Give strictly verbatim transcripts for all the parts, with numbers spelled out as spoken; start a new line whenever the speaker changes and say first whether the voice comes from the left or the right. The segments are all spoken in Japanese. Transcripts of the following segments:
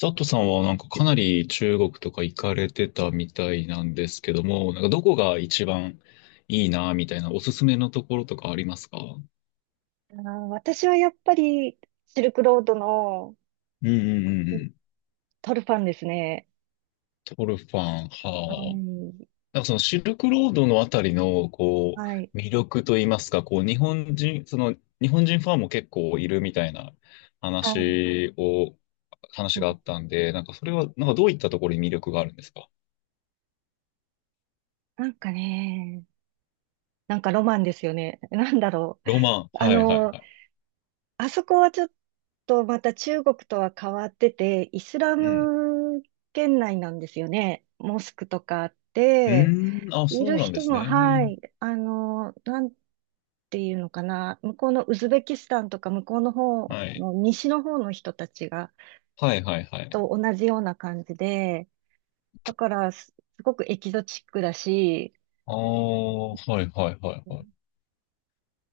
left: 佐藤さんはなんかかなり中国とか行かれてたみたいなんですけども、なんかどこが一番いいなみたいなおすすめのところとかありますか？うん
right: あー私はやっぱりシルクロードの
left: うんうんうん。
right: トルファンですね。
left: トルファン、
right: は
left: はあ。
right: い。
left: なんかそのシルクロードのあたりのこ
right: はい。
left: う魅力といいますか、こう日本人、その日本人ファンも結構いるみたいな
right: はい。
left: 話を、話
right: う
left: があ
right: ん。
left: ったんで、なんかそれはなんかどういったところに魅力があるんですか？
right: なんかね、なんかロマンですよね。なんだろう。
left: ロマン。
right: あ
left: はいはい
right: の、
left: はい。
right: あそこはちょっとまた中国とは変わってて、イスラ
left: うん。
right: ム圏内なんですよね。モスクとかあっ
left: う
right: て、
left: ーん、あ、
right: い
left: そう
right: る
left: なんで
right: 人
left: す
right: も、は
left: ね。
right: い。あの、なんていうのかな。向こうのウズベキスタンとか向こうの方
left: はい。
right: の西の方の人たちが、
left: はいはいはい。
right: と同じような感じで、だからす、すごくエキゾチックだし、
left: ああ、はいはいはいはい。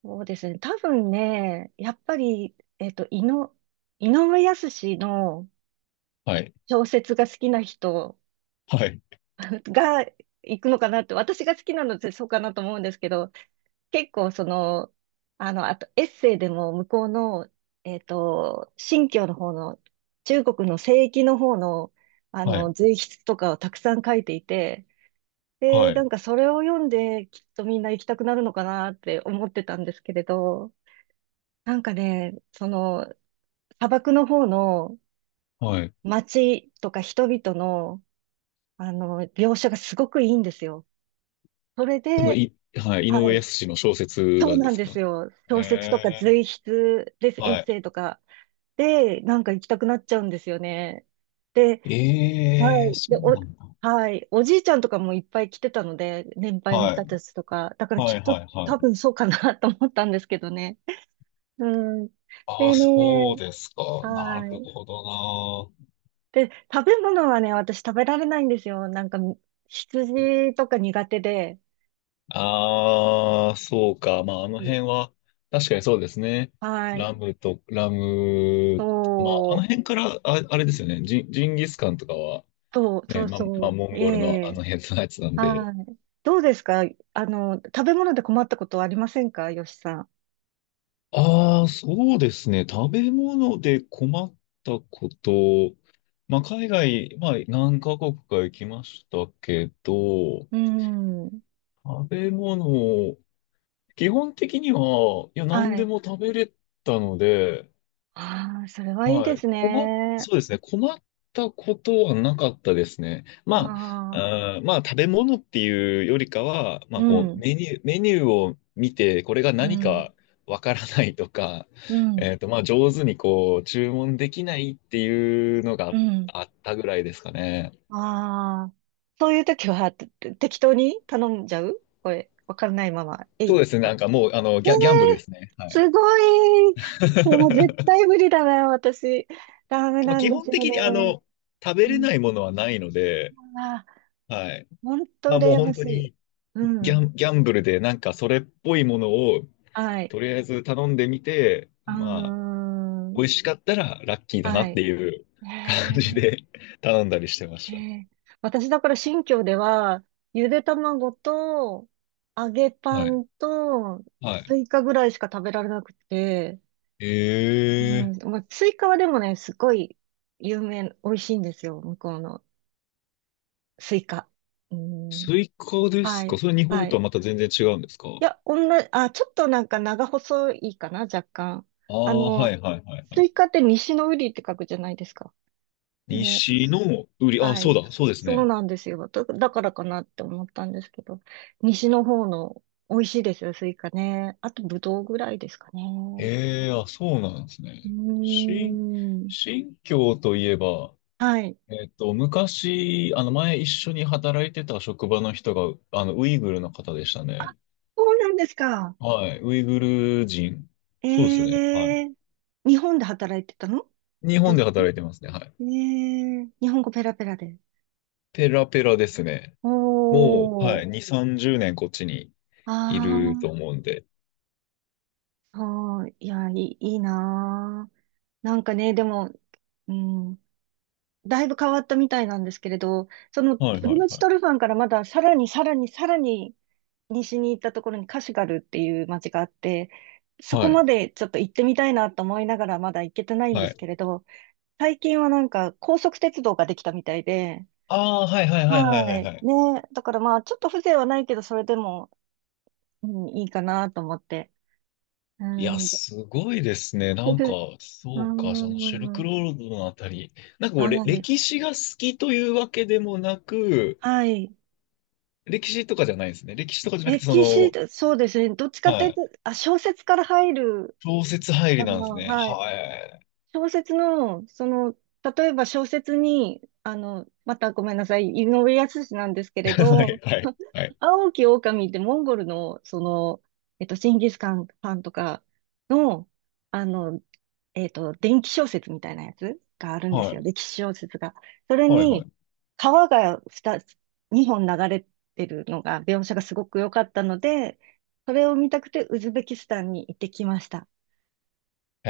right: そうですね。多分ね、やっぱり、えっと、井の、井上靖の
left: はい。
right: 小説が好きな人
left: はい。
right: が行くのかなって、私が好きなのってそうかなと思うんですけど、結構その、あの、あとエッセイでも向こうの、えっと、新疆の方の、中国の西域の方の、あ
left: はい。
right: の、随筆とかをたくさん書いていて、で、
left: は
right: な
left: い。
right: んかそれを読んで、きっとみんな行きたくなるのかなって思ってたんですけれど、なんかね、その、砂漠の方の
left: はい。
right: 街とか人々の、あの、描写がすごくいいんですよ。それ
left: その、
right: で、
left: い、はいはいはい。そ
right: は
left: のいはい、井上
right: い、
left: 靖の小説
right: そう
left: がで
right: なん
left: す
right: で
left: か？
right: すよ。小説とか
left: え
right: 随
left: ー
right: 筆です、エッ
left: は
right: セ
left: い。
right: イとかで、なんか行きたくなっちゃうんですよね。で、
left: え
right: は
left: えー
right: い。
left: そ
right: で、
left: う
right: お、
left: なんだ。
right: はい。おじいちゃんとかもいっぱい来てたので、年配の
left: は
right: 人
left: い。
right: たちとか。だから
left: は
right: きっ
left: い
right: と
left: はいは
right: 多
left: い。
right: 分そうかな と思ったんですけどね。うん。
left: ああ、
right: で
left: そう
right: ね、
left: ですか。な
right: は
left: る
right: い。
left: ほどな。
right: で、食べ物はね、私食べられないんですよ。なんか、羊とか苦手で。
left: ああ、そうか。まあ、あの
right: うん。
left: 辺は、確かにそうですね。
right: はい。
left: ラムと、ラム、まあ、あの
right: そう、
left: 辺から、あ、あれですよね。ジン、ジンギスカンとかは、
right: そう、そ
left: ね、
right: う
left: まあ、まあ、
right: そ
left: モ
right: う。
left: ン
right: え
left: ゴルのあ
right: え。
left: の辺のやつなんで、
right: はい。どうですか？あの、食べ物で困ったことはありませんか、よしさん。
left: ああ、そうですね。食べ物で困ったこと。まあ、海外、まあ、何カ国か行きましたけど、
right: うん。
left: 食べ物、基本的には、いや、何
right: は
left: で
right: い。
left: も食べれたので、
right: ああ、それはいい
left: は
right: で
left: い。
right: す
left: 困っ、
right: ね。
left: そうですね。困ったことはなかったですね。
right: あ
left: ま
right: あ、
left: あ、あーまあ、食べ物っていうよりかは、ま
right: う
left: あ、こう、
right: ん、
left: メニュー、メニューを見て、これが
right: う
left: 何
right: ん、
left: かわからないとか、
right: うん、
left: えっと、まあ、上手にこう、注文できないっていうのが
right: うん。
left: あったぐらいですかね。
right: ああ、そういう時はて適当に頼んじゃうこれ、わからないまま、えい
left: そ
right: っ
left: うですね。なん
right: て。
left: かもう、あの、
right: え
left: ギャ、ギャンブルで
right: え。
left: すね。はい。
right: すごい。でも絶 対無理だな、私。ダメ
left: まあ、
right: なん
left: 基
right: で
left: 本
right: すよ
left: 的
right: ね。
left: に、あの、食べ
right: う
left: れ
right: ん。
left: ないものはないので、
right: ああ、
left: はい。
right: 本当
left: まあ、もう
right: 羨ま
left: 本
right: し
left: 当
right: い。
left: に、
right: う
left: ギャ
right: ん。
left: ン、ギャンブルでなんかそれっぽいものを
right: はい。
left: とりあえず頼んでみて、
right: うー
left: まあ、
right: ん。
left: 美味しかったらラッキーだなっ
right: は
left: てい
right: い。
left: う感
right: え
left: じ
right: え。
left: で 頼んだりしてま
right: え
left: し
right: え。私だから新居では、ゆで卵と、揚げ
left: た。
right: パ
left: はい。
right: ンと、
left: はい。
right: スイカぐらいしか食べられなくて、う
left: ええー、
right: ん、まあ、スイカはでもね、すごい有名、美味しいんですよ、向こうのスイカ。うん、
left: スイカで
right: は
left: すか？
right: い、
left: それ日本
right: は
left: と
right: い。
left: はまた全然違うんですか？
right: いや、女、あ、ちょっとなんか長細いかな、若干。
left: ああ
right: あ
left: ー、は
right: の、
left: いはいはいは
right: ス
left: い。
right: イカって西の瓜って書くじゃないですか。ね。
left: 西の売り、あ、
right: は
left: そう
right: い。
left: だ、そうです
right: そう
left: ね。
right: なんですよ。だだからかなって思ったんですけど、西の方の美味しいですよ、スイカね。あと、ぶどうぐらいですかね。
left: ええ、あ、そうなんです
right: う
left: ね。新、
right: ーん。
left: 新疆といえば、
right: はい。
left: えっと、昔、あの、前一緒に働いてた職場の人が、あの、ウイグルの方でしたね。
right: そうなんですか。
left: はい。ウイグル人。
right: え
left: そうですね。は
right: えー、日本で働いてたの
left: い。日
right: で
left: 本
right: す
left: で
right: ね。
left: 働いてますね。はい。
right: ええー、日本語ペラペラで。
left: ペラペラですね。
right: お
left: もう、は
right: ー。
left: い。に、さんじゅうねんこっちにいると
right: あ
left: 思うんで。
right: あ、そい。いや、いい、いいなー。なんかね、でも、うん。だいぶ変わったみたいなんですけれど、その
left: はい
right: ウル
left: はい
right: ムチ
left: はい。
right: トルファンからまださらにさらにさらに西に行ったところにカシュガルっていう街があって、そ
left: は
right: こ
left: い。
right: までちょっと行ってみたいなと思いながらまだ行けてないんで
left: は
right: す
left: い。
right: けれど、最近はなんか高速鉄道ができたみたいで、
left: ああ、はいはいはいはいは
right: は
left: い
right: い。
left: はい。
right: ね。だからまあちょっと風情はないけど、それでも、うん、いいかなと思って。う
left: いや、
right: ん。
left: すごいですね。なんか、
right: う
left: そうか、そのシルク
right: ん。
left: ロードのあたり。なんかこう、れ
right: はい。
left: 歴史が好きというわけでもなく、
right: はい。
left: 歴史とかじゃないですね。歴史とかじゃなくて、そ
right: 歴史、
left: の、
right: そうですね。どっちかと
left: は
right: いう
left: い。
right: と、あ、小説から入る。
left: 小説入り
right: あ
left: なんです
right: の、
left: ね。
right: はい。
left: はい。
right: 小説の、その、例えば小説に、あの、またごめんなさい、井上靖なんですけ れ
left: はい
right: ど、
left: はいはい。
right: 青き狼ってモンゴルの、その、えっと、ジンギスカンパンとかの、あの、えっと、伝記小説みたいなやつがあるんで
left: は
right: すよ、
left: い
right: 歴史小説が。それ
left: はいは
right: に、
left: い。
right: 川がに、にほん流れてるのが、描写がすごく良かったので、それを見たくてウズベキスタンに行ってきました。
left: へ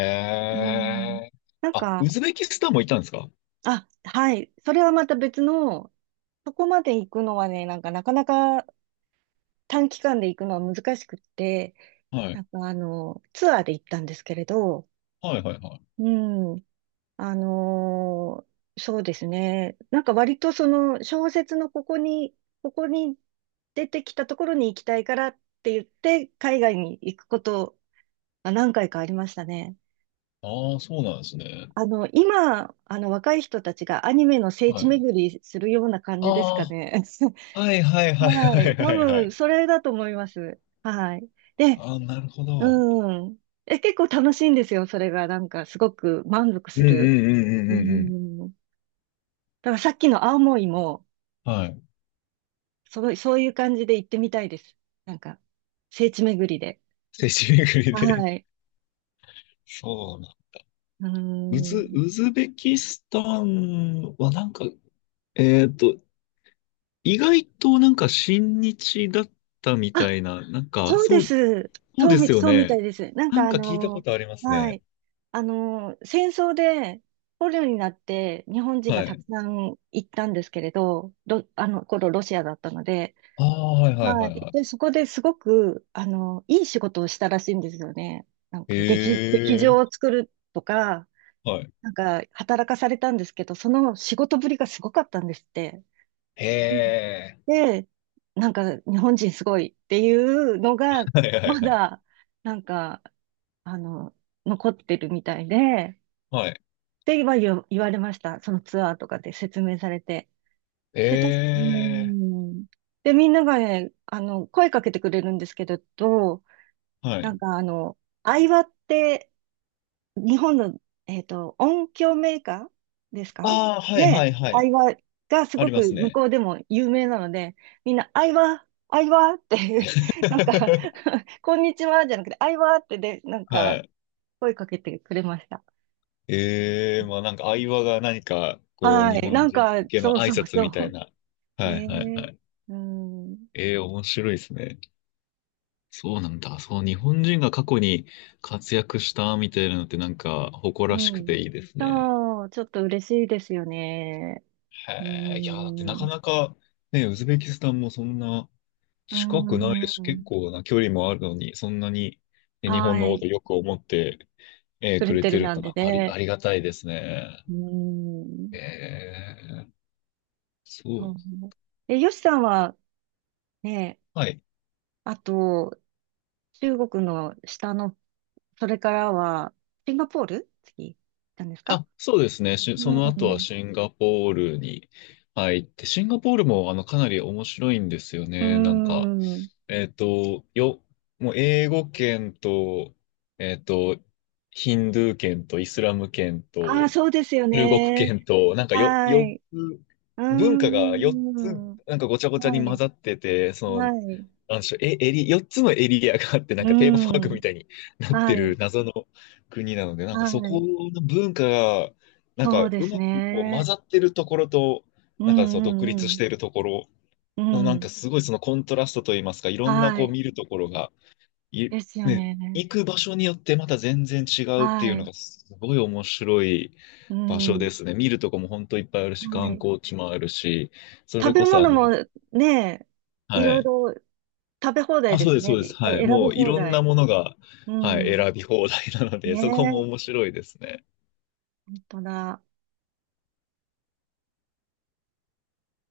right: うん。
left: え。
right: なん
left: あ、
right: か、
left: ウズベキスタンも行ったんですか？
right: あ、はい。それはまた別の、そこまで行くのはね、なんかなかなか短期間で行くのは難しくって、
left: は
right: な
left: い。
right: んかあの、ツアーで行ったんですけれど、
left: はいはいはい。
right: うん、あのー、そうですね。なんか割とその小説のここに、ここに出てきたところに行きたいからって言って、海外に行くことが何回かありましたね。
left: ああ、そうなんですね。
right: あの、今、あの、若い人たちがアニメの聖
left: は
right: 地
left: い。
right: 巡りするような感じですか
left: あ
right: ね。
left: あ、はいはいはい
right: は
left: はい
right: い。
left: は
right: 多
left: いは
right: 分、
left: い。
right: それだと思います。はい。で、
left: ああ、なるほど。
right: うん。え、結構楽しいんですよ。それが、なんか、すごく満足
left: う
right: す
left: んう
right: る。
left: んうんうん
right: う
left: うんうん。
right: ん。だからさっきの青森も、
left: はい。
right: すごい、そういう感じで行ってみたいいでです、なんか聖地巡りで。
left: 聖地巡り
right: は
left: で。
right: い。
left: そうな。
right: う
left: ウズ、
right: ん。
left: ウズベキスタンはなんか、えっと、意外となんか親日だったみ
right: あ、
left: たいな、なんか、
right: そう
left: そ
right: で
left: う、
right: す。
left: そう
right: そう
left: で
right: み、
left: すよ
right: そうみた
left: ね。
right: いです。なん
left: な
right: か
left: ん
right: あ
left: か聞いたこ
right: の、
left: とあります
right: は
left: ね。
right: い。あの、戦争で捕虜になって日本人が
left: は
right: たく
left: い。
right: さん行ったんですけれど、ロあの頃ロシアだったので、
left: ああ、はいはい
right: は
left: はいは
right: い。
left: い。
right: で、そこですごく、あの、いい仕事をしたらしいんですよね。なん
left: へ
right: か劇、劇場
left: え、
right: を作るとか、
left: はい。
right: なんか働かされたんですけど、その仕事ぶりがすごかったんですって。
left: へえ、
right: で、なんか日本人すごいっていうのが、
left: はいはい
right: ま
left: はい。
right: だ、なんか、あの、残ってるみたいで、
left: はい。
right: って言わ言言われました。そのツアーとかで説明されて。で、た、うー
left: ええ、
right: ん。で、みんながね、あの、声かけてくれるんですけれど、
left: は
right: なん
left: い。
right: かあの、相葉って日本の、えっと、音響メーカーですか
left: ああ、はいは
right: ね、
left: いは
right: ア
left: い。
right: イワがす
left: あ
right: ご
left: りま
right: く
left: す
right: 向
left: ね。
right: こうでも有名なので、みんな、アイワ、アイワって なんか こんにちはじゃなくて、アイワってで、なん
left: は
right: か、
left: い。
right: 声かけてくれました。
left: ええ、まあなんか相場が何か、こう、
right: は
left: 日
right: い。な
left: 本
right: ん
left: 人
right: か、
left: 向けの
right: そう
left: 挨
right: そう
left: 拶みたい
right: そ
left: な。
right: う。
left: は
right: ね
left: いはい
right: え。
left: はい。
right: うん。
left: ええ、面白いですね。そうなんだ。そう、日本人が過去に活躍したみたいなのってなんか誇
right: う
left: らしく
right: ん。
left: ていいですね。
right: そう、ちょっと嬉しいですよね。
left: へ
right: う
left: え、いや、だってなか
right: ん。
left: なか、ね、ウズベキスタンもそんな、
right: う
left: 近くないです。結
right: ん。
left: 構な距離もあるのに、そんなにね日本の
right: は
left: こと
right: い。
left: よく思って、えー
right: く
left: く
right: れ
left: れ
right: て
left: て
right: る
left: る
right: なん
left: の
right: で
left: はあり、
right: ね。
left: ありがたいですね。
right: うん。
left: えー、そ
right: う
left: う。
right: ん。え、よしさんはね、
left: はい。
right: あと、中国の下の、それからは、シンガポール次、行ったんですか？
left: あ、そうですね。しそ
right: う
left: の後は
right: ん。
left: シンガポールに入って、シンガポールもあのかなり面白いんですよ
right: う
left: ね。なんか、
right: ん。
left: えっと、よ、もう英語圏と、えっと、ヒンドゥー圏とイスラム圏と、
right: ああ、そうですよ
left: 中国
right: ね。
left: 圏と、なんかよ、
right: は
left: 4
right: い。
left: つ、
right: うー
left: 文化がよっつ、
right: ん。は
left: なんかごちゃごちゃに混
right: い。
left: ざってて、その、
right: はい。
left: なんでしょう、え、エリ、よっつのエリアがあって、
right: う
left: なんかテーマパー
right: ー
left: クみ
right: ん。
left: たいになって
right: は
left: る
right: い。
left: 謎の国なので、なんかそ
right: は
left: こ
right: い。
left: の文化が、なんか
right: そうで
left: う
right: す
left: まくこう混
right: ね。
left: ざってるところと、
right: う
left: なんかその独
right: んう
left: 立し
right: ん
left: ているところ
right: う
left: の、
right: ん。
left: なん
right: う
left: か
right: ん。
left: すごいそのコントラストといいますか、いろんな
right: は
left: こう
right: い。
left: 見るところがい、
right: ですよ
left: ね、
right: ね。
left: 行く場所によってまた全然違うって
right: は
left: いうの
right: い。
left: がすごい面白い
right: う
left: 場所で
right: ん。
left: すね。見るとこも本当いっぱいあるし、
right: は
left: 観
right: い。
left: 光地もあるし、そ
right: 食
left: れ
right: べ
left: こそあ
right: 物も
left: の、
right: ね、い
left: は
right: ろい
left: い。
right: ろ食べ放題
left: あ、
right: で
left: そう
right: す
left: です、そうです。
right: ね。あ、
left: はい。
right: 選
left: も
right: び
left: うい
right: 放
left: ろんな
right: 題。
left: ものが、
right: う
left: はい、
right: ん。
left: 選び放題なので、
right: ね
left: そこも面
right: え、
left: 白いですね。
right: 本当だ。